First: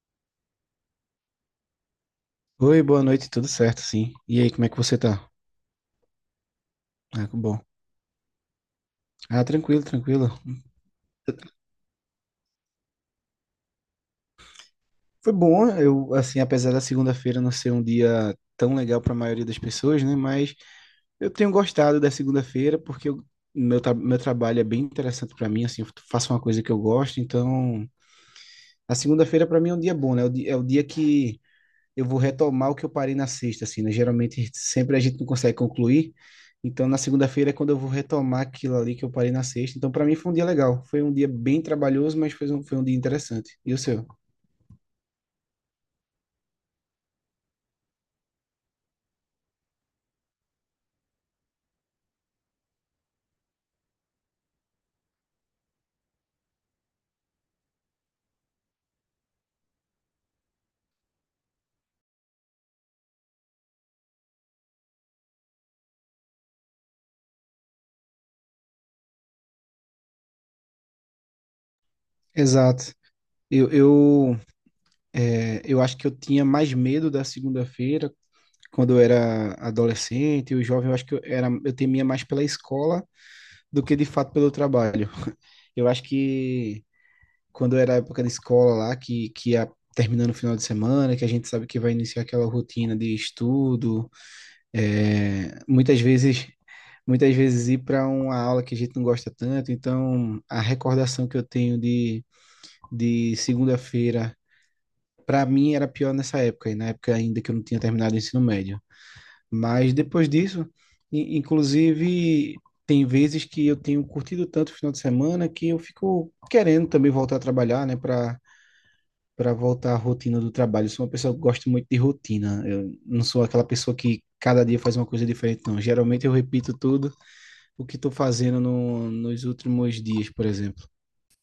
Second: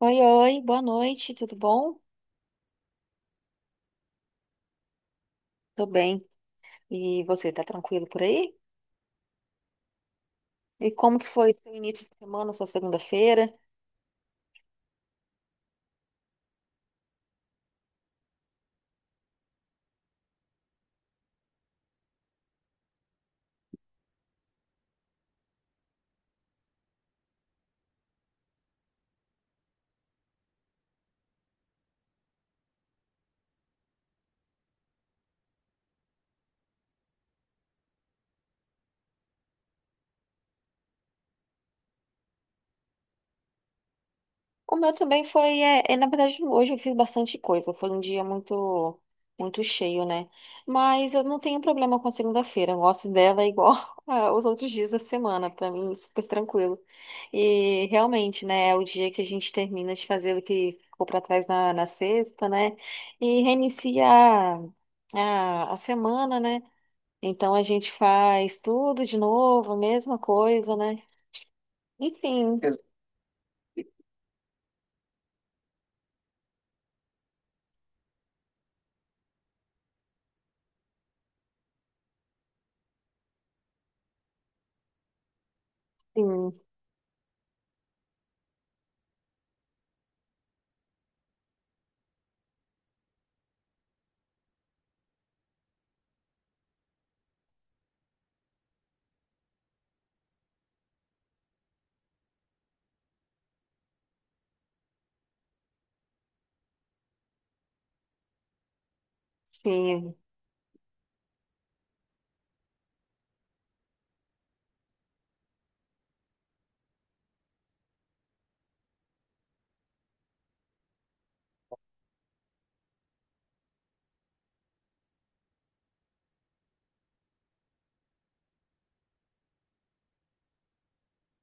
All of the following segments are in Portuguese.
Oi, oi, boa noite, tudo bom? Oi, boa noite, tudo certo, sim. E aí, como é que você tá? Tô bem. E Ah, que você, bom. tá tranquilo por aí? Ah, tranquilo, tranquilo. E como que foi seu início de semana, sua segunda-feira? Foi bom, eu, assim, apesar da segunda-feira não ser um dia tão legal para a maioria das pessoas, né? Mas eu tenho gostado da segunda-feira porque meu trabalho é bem interessante para mim, assim, eu faço uma coisa que eu gosto, então a segunda-feira para mim é um dia bom, né? É o dia que eu vou retomar o que eu parei na sexta, assim, né? Geralmente, sempre a gente não consegue concluir. Então, na segunda-feira é quando eu vou retomar aquilo ali que eu parei na sexta. Então, para mim foi um dia legal. Foi um dia bem trabalhoso, mas foi um dia interessante. E o seu? O meu também foi, na verdade, hoje eu fiz bastante coisa, foi um dia muito cheio, né? Mas eu não tenho problema com a segunda-feira, eu gosto dela igual aos outros dias da semana, pra mim, é super tranquilo. E realmente, né, é o dia que a gente termina de fazer o que ficou pra trás na sexta, né? E reinicia a semana, né? Então a gente faz tudo de novo, a mesma coisa, né? Enfim, Exato. Eu, eu, eu acho que eu tinha mais medo da segunda-feira quando eu era adolescente, o jovem, eu acho que eu, era, eu temia mais pela escola do que de fato pelo trabalho. Eu acho sim, que quando era a época da escola lá, que ia terminando o final de semana, que a gente sabe que vai iniciar aquela rotina de estudo, é, muitas vezes muitas vezes ir para uma aula que a gente não gosta tanto, então a recordação que eu tenho de segunda-feira, para mim era pior nessa época, e na época ainda que eu não tinha terminado o ensino médio. Mas sim. depois disso, inclusive, tem vezes que eu tenho curtido tanto o final de semana que eu fico querendo também voltar a trabalhar, né, para voltar à rotina do trabalho. Eu sou uma pessoa que gosta muito de rotina. Eu não sou aquela pessoa que cada dia faz uma coisa diferente, não. Geralmente eu repito tudo o que estou fazendo no, nos últimos dias, por exemplo.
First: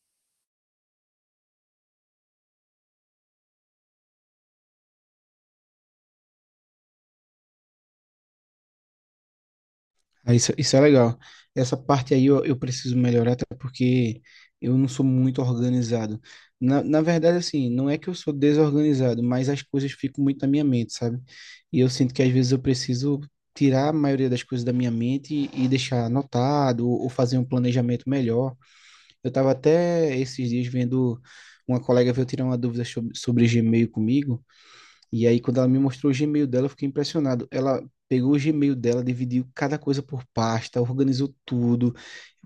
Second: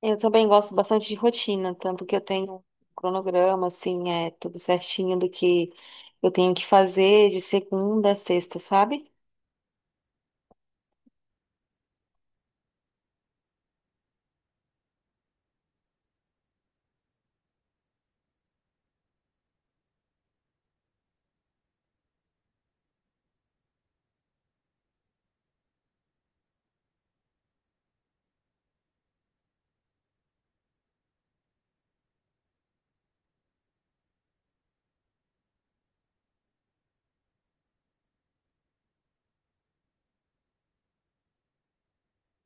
Eu também gosto bastante de rotina, tanto que eu tenho um cronograma, assim, é tudo certinho do que eu tenho que fazer de segunda a sexta, sabe? Aí Isso é legal. Essa parte aí eu preciso melhorar, até porque eu não sou muito organizado. Na verdade, assim, não é que eu sou desorganizado, mas as coisas ficam muito na minha mente, sabe? E eu sinto que às vezes eu preciso tirar a maioria das coisas da minha mente e deixar anotado ou fazer um planejamento melhor. Eu estava até esses dias vendo uma colega veio tirar uma dúvida sobre Gmail comigo, e aí quando ela me mostrou o Gmail dela, eu fiquei impressionado. Ela pegou o Gmail dela, dividiu cada coisa por pasta, organizou tudo.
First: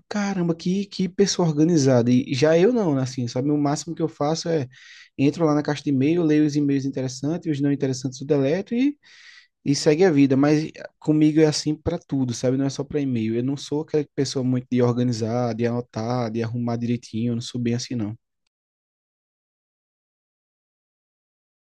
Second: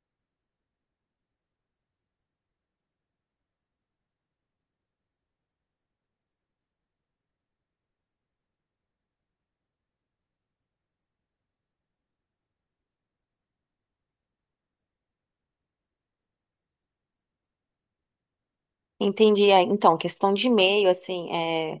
Caramba, que pessoa organizada. E já eu não, né, assim, sabe? O máximo que eu faço é entro lá na caixa de e-mail, leio os e-mails interessantes, os não interessantes eu deleto e segue a vida, mas comigo é assim para tudo, sabe? Não é só para e-mail. Eu não sou aquela pessoa muito de organizar, de anotar, de arrumar direitinho, eu não sou bem assim, não. Entendi. Ah, então, questão de e-mail, assim, é.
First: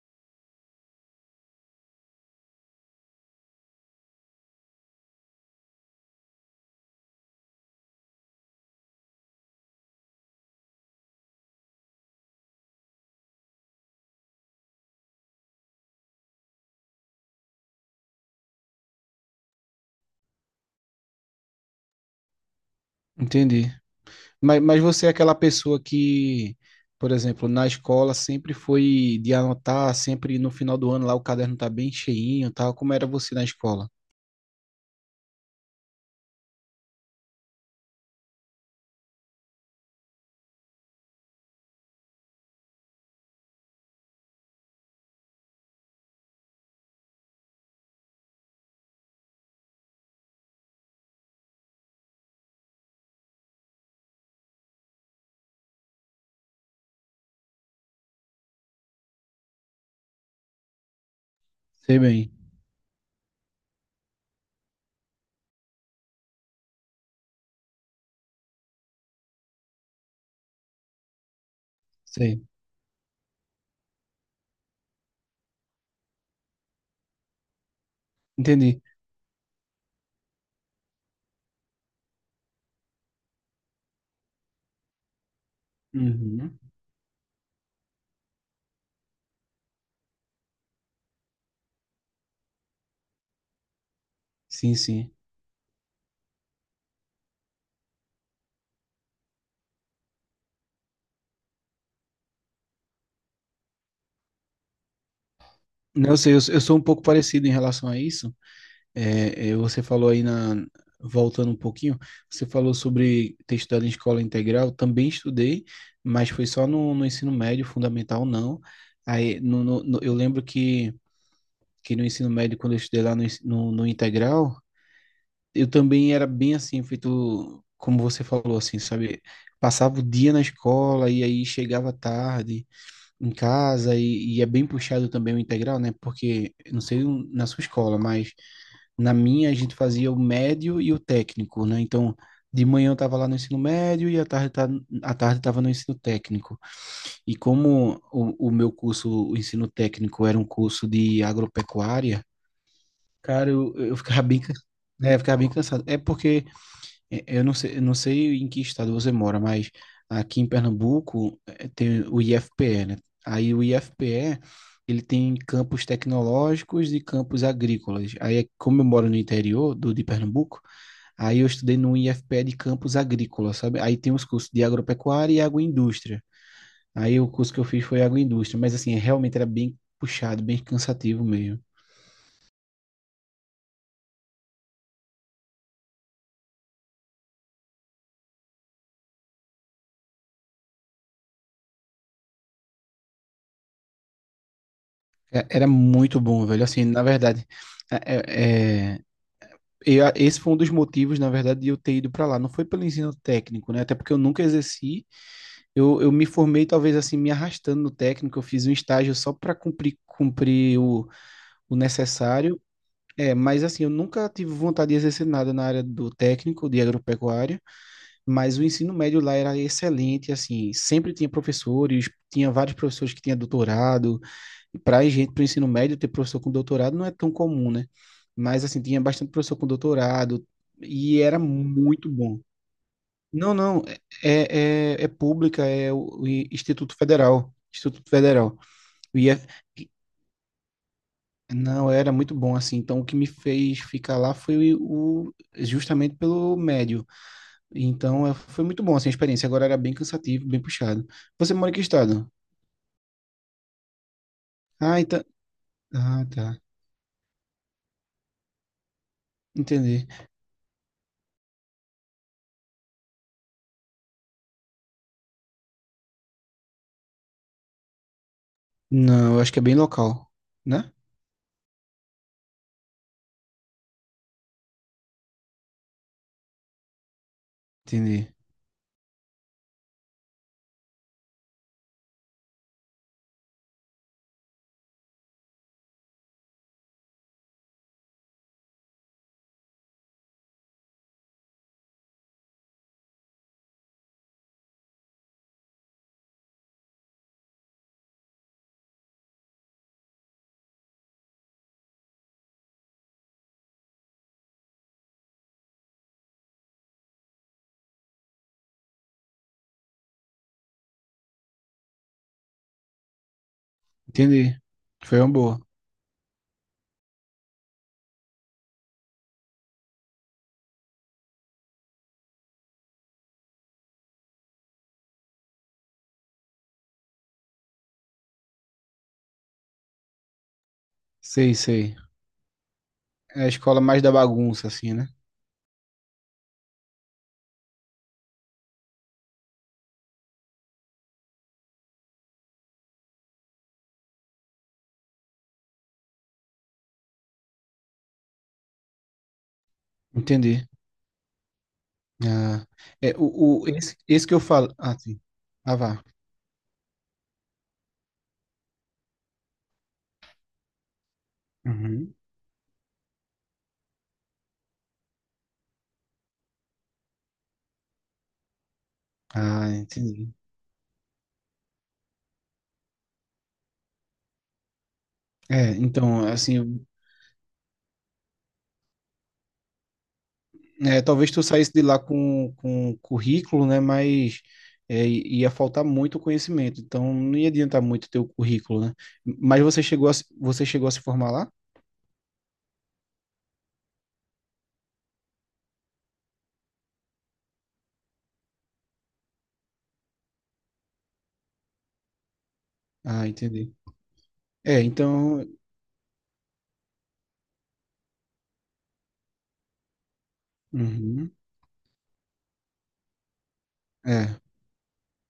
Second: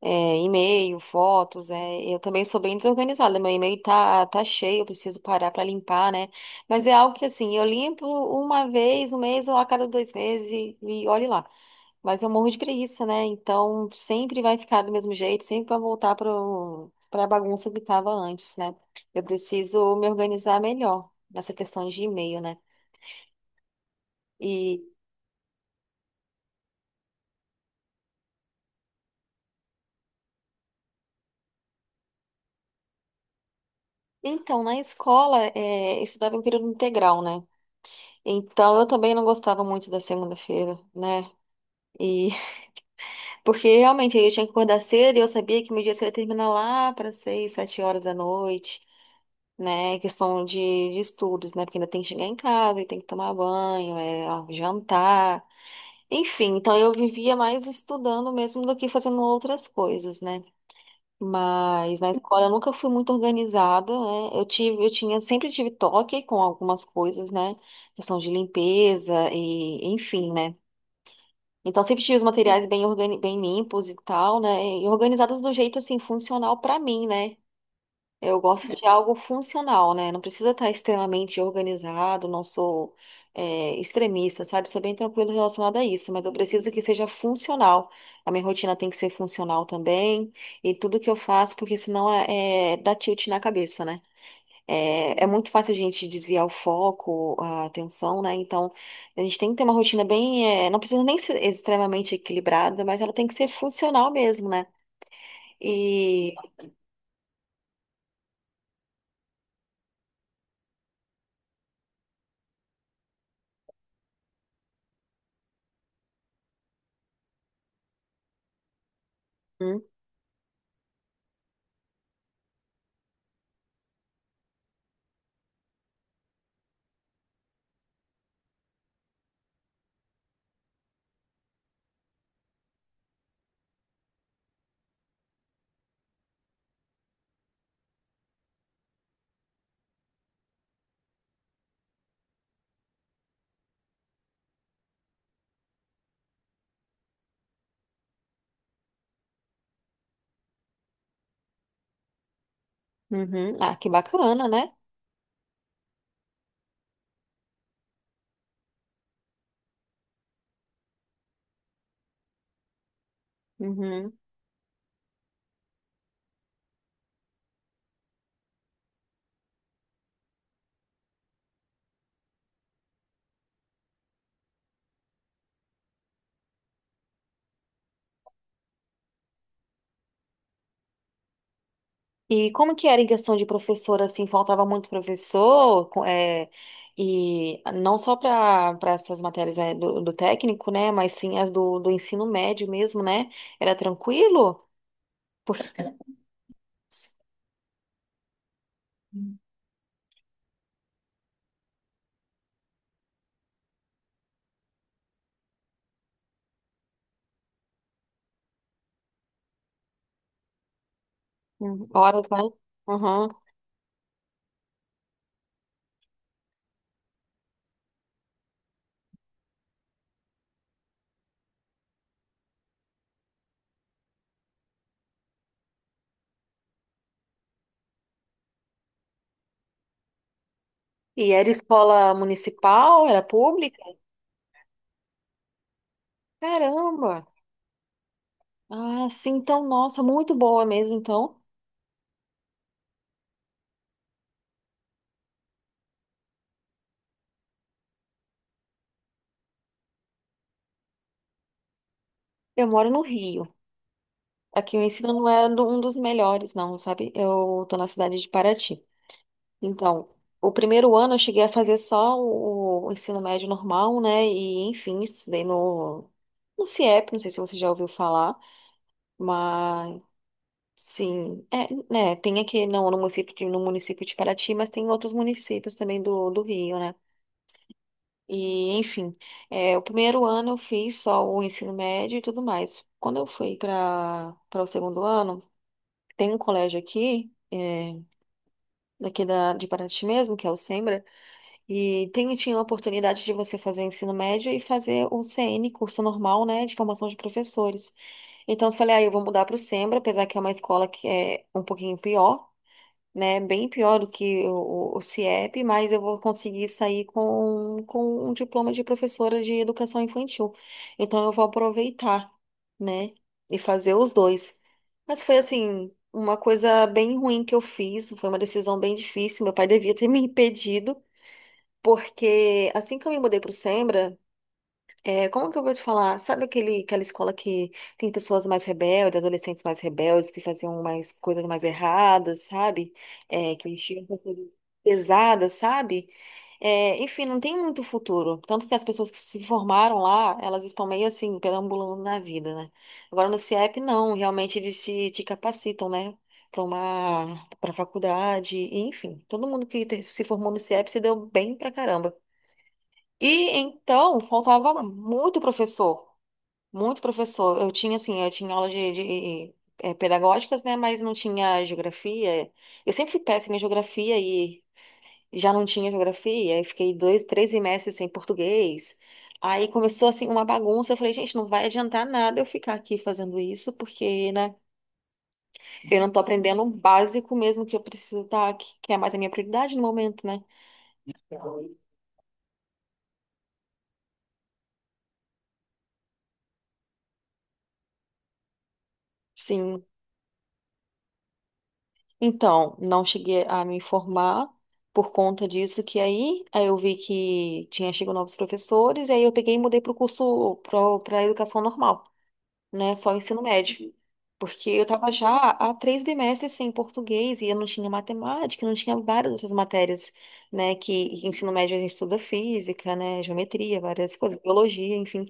é, e-mail, fotos, é, eu também sou bem desorganizada, meu e-mail tá cheio, eu preciso parar para limpar, né? Mas é algo que, assim, eu limpo uma vez no mês ou a cada dois meses e olhe lá. Mas eu morro de preguiça, né? Então sempre vai ficar do mesmo jeito, sempre vai voltar pra bagunça que tava antes, né? Eu preciso me organizar melhor nessa questão de e-mail, né? Entendi. Mas E você é aquela pessoa que, por exemplo, na escola sempre foi de anotar, sempre no final do ano lá o caderno tá bem cheinho, tal. Como era você na escola? então, na escola, é, eu estudava em período integral, né? Então, eu também não gostava muito da segunda-feira, né? E porque realmente eu tinha que acordar cedo e eu sabia que meu dia cedo ia terminar lá para seis, sete horas da noite, né? Questão de estudos, né? Porque ainda tem que chegar em casa e tem que tomar banho, é, ó, jantar, enfim. Então eu vivia mais estudando mesmo do que fazendo outras coisas, né? Mas Sei na bem, escola eu nunca fui muito organizada, né? Eu tive, eu tinha, sempre tive toque com algumas coisas, né? Questão de limpeza e enfim, né? Então, sempre tive os sei. materiais bem, bem limpos e tal, né? E organizados do jeito, assim, funcional pra mim, né? Eu gosto Entendi. de algo funcional, né? Não precisa estar extremamente organizado, não sou, é, extremista, sabe? Sou bem tranquilo relacionado a isso, mas eu Uhum. preciso que seja funcional. A minha rotina tem que ser funcional também, e tudo que eu faço, porque senão é dá tilt na cabeça, né? Sim, sim. É, é muito fácil a gente desviar o foco, a atenção, né? Então, a gente tem que ter uma rotina bem. Não precisa nem ser extremamente equilibrada, mas ela tem que ser funcional mesmo, né? Não E. sei, eu sou um pouco parecido em relação a isso. Você falou voltando um pouquinho, você falou sobre ter estudado em escola integral, também estudei, mas foi só no ensino médio, fundamental não. Aí, no, Uhum, no- no- eu lembro que no ensino médio, quando eu estudei lá no integral, eu também era bem assim, feito como você falou, assim, sabe? Passava o dia na escola e aí chegava tarde em casa e é bem puxado também o integral, né? Porque, não sei na sua escola, mas na minha, a gente fazia o médio e o técnico, né? Então, de manhã eu estava lá no ensino médio e à tarde estava no ensino técnico. E como o meu curso, o ensino técnico, era um curso de agropecuária, cara, uhum. Ah, que bacana, né? Eu ficava bem cansado. É porque eu não sei, eu não sei em que estado você mora, mas aqui em Pernambuco tem o IFPE, né? Aí o Uhum. IFPE, ele tem campos tecnológicos e campos agrícolas. Aí, é, como eu moro no interior do de Pernambuco, aí eu estudei no IFPE de campos agrícolas, sabe? Aí tem os cursos de agropecuária e agroindústria. Aí o curso que eu fiz foi agroindústria, mas assim, realmente era bem puxado, bem cansativo mesmo. E como que era em questão de professor, assim, faltava muito professor? E não só para essas matérias, do, do técnico, né? Mas sim as do ensino médio mesmo, né? Era tranquilo? Porque. Era muito bom, velho. Assim, na verdade, é, é- é, e esse foi um dos motivos, na verdade, de eu ter ido para lá. Não foi pelo ensino técnico, né? Até porque eu nunca exerci. Eu me formei, talvez assim, me arrastando no técnico. Eu fiz um estágio só para cumprir, cumprir o Uhum. Horas, né? necessário. Uhum. É, mas assim, eu nunca tive vontade de exercer nada na área do técnico, de agropecuária. Mas o ensino médio lá era excelente, assim. Sempre tinha professores, tinha vários professores que tinham doutorado e para gente, para o ensino médio, ter professor com doutorado não é tão comum, né? Mas, assim, tinha bastante professor com doutorado e E era era muito escola bom. municipal? Era Não, pública? não, é, é, é é pública, é o Instituto Caramba! Federal. Instituto Federal. Ah, O sim, IF... então, nossa, muito boa mesmo, então. Não, era muito bom, assim. Então, o que me fez ficar lá foi o, justamente pelo médio. Então, foi muito bom, assim, a experiência. Agora era bem cansativo, bem puxado. Você mora em que estado? Eu moro no Rio. Aqui o Ah, ensino então... não é um dos Ah, melhores, tá. não, sabe? Eu tô na cidade de Paraty. Então, Entendi. o primeiro ano eu cheguei a fazer só o ensino médio normal, né? E, enfim, estudei no CIEP, não sei se você já ouviu falar, Não, eu acho que é bem mas, local, né? sim, é, né? Tem aqui no município de, no município de Paraty, mas tem outros municípios também do, do Rio, né? Entendi. E, enfim, é, o primeiro ano eu fiz só o ensino médio e tudo mais. Quando eu fui para o segundo ano, tem um colégio aqui, é, daqui da, de Paraty mesmo, que é o Sembra, e tem, tinha a oportunidade de você fazer o ensino médio e fazer o CN, curso normal, né, de formação de professores. Então eu falei, aí eu vou mudar para o Sembra, apesar que é uma escola que é um pouquinho pior, né? Bem pior do que o CIEP, mas eu vou conseguir sair com um diploma de professora de educação infantil. Então eu vou aproveitar, né? E fazer os Entendi. dois. Foi Mas uma foi boa. assim, uma coisa bem ruim que eu fiz, foi uma decisão bem difícil. Meu pai devia ter me impedido, porque assim que eu me mudei para o é, como que eu vou te falar? Sabe aquele, aquela escola que tem pessoas mais rebeldes, adolescentes mais rebeldes, que faziam mais coisas Sei, mais sei. erradas, sabe? É a É, que escola mais mexiam da com coisas bagunça, assim, né? pesadas, sabe? É, enfim, não tem muito futuro. Tanto que as pessoas que se formaram lá, elas estão meio assim, perambulando na vida, né? Agora no CIEP, não. Realmente eles te capacitam, né? Para faculdade, e, enfim. Todo mundo que se formou Entendi. no CIEP se deu bem pra caramba. Ah, é, E então, esse que eu falo. faltava Ah, sim. muito Ah, vá. professor, muito professor. Eu tinha, assim, eu tinha aula de pedagógicas, né? Mas não tinha Uhum. geografia. Eu sempre fui péssima em geografia e já não tinha geografia. Aí fiquei dois, três semestres sem português. Aí Ah, começou, assim, entendi. uma bagunça. Eu falei, gente, não vai adiantar nada eu ficar aqui fazendo isso, porque, né? É, Eu não tô então, aprendendo o assim, básico mesmo que eu preciso estar, que é mais a minha prioridade no momento, né? é, talvez tu saísse de lá com currículo, né? Mas é, ia faltar muito conhecimento. Então, não ia adiantar muito ter o currículo, né? Mas você Sim, chegou a, você chegou a se formar lá? então, não cheguei a me informar por conta disso, aí eu vi que tinha chegado novos professores, e aí eu peguei e mudei para o curso para a educação normal, né? Só Ah, ensino entendi. médio. Porque É, eu estava já então. há três bimestres sem português e eu não tinha matemática, não tinha várias outras matérias, né? Que em Uhum. ensino médio a gente estuda física, né? Geometria, várias coisas, É, biologia, enfim.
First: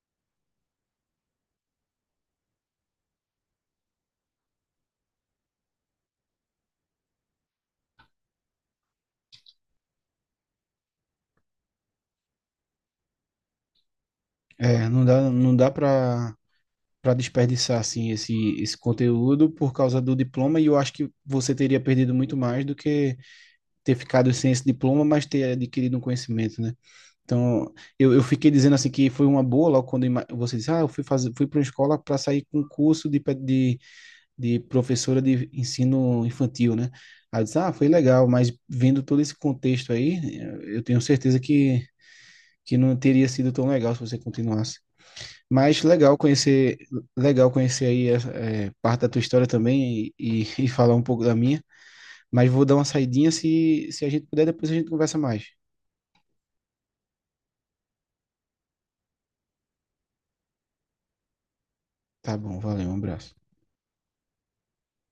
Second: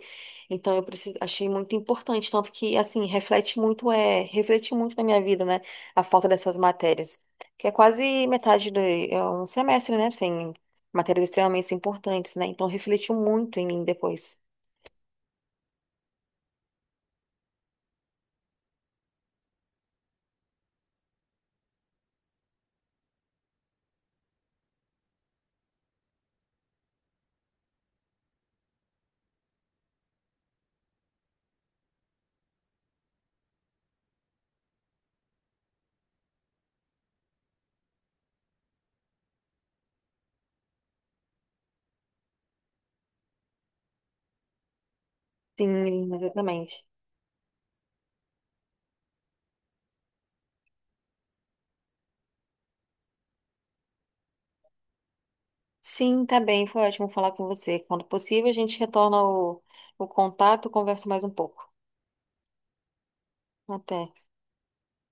Então eu achei muito importante, tanto que assim reflete muito na minha vida, né? A falta dessas matérias, que é quase metade do é um semestre, né? Sem matérias extremamente importantes, né? Então refletiu muito em mim depois. Não dá, não dá pra para desperdiçar assim esse conteúdo por causa do diploma e eu acho que você teria perdido muito mais do que ter ficado sem esse diploma, mas ter adquirido um conhecimento, né? Então, eu fiquei dizendo assim que foi uma boa logo quando você disse, ah, eu fui fazer, fui para uma escola para sair com um curso de de professora de ensino infantil, né? Aí eu disse, ah, foi legal, mas vendo todo esse contexto aí, eu tenho certeza que não teria sido tão legal se você continuasse. Sim, Mas exatamente. legal conhecer aí parte da tua história também e falar um pouco da minha. Mas vou dar uma saidinha se a gente puder, depois a gente conversa mais. Sim, tá bem. Foi ótimo falar com você. Quando possível, a gente retorna o contato, conversa mais um pouco. Tá bom, valeu, um abraço. Até.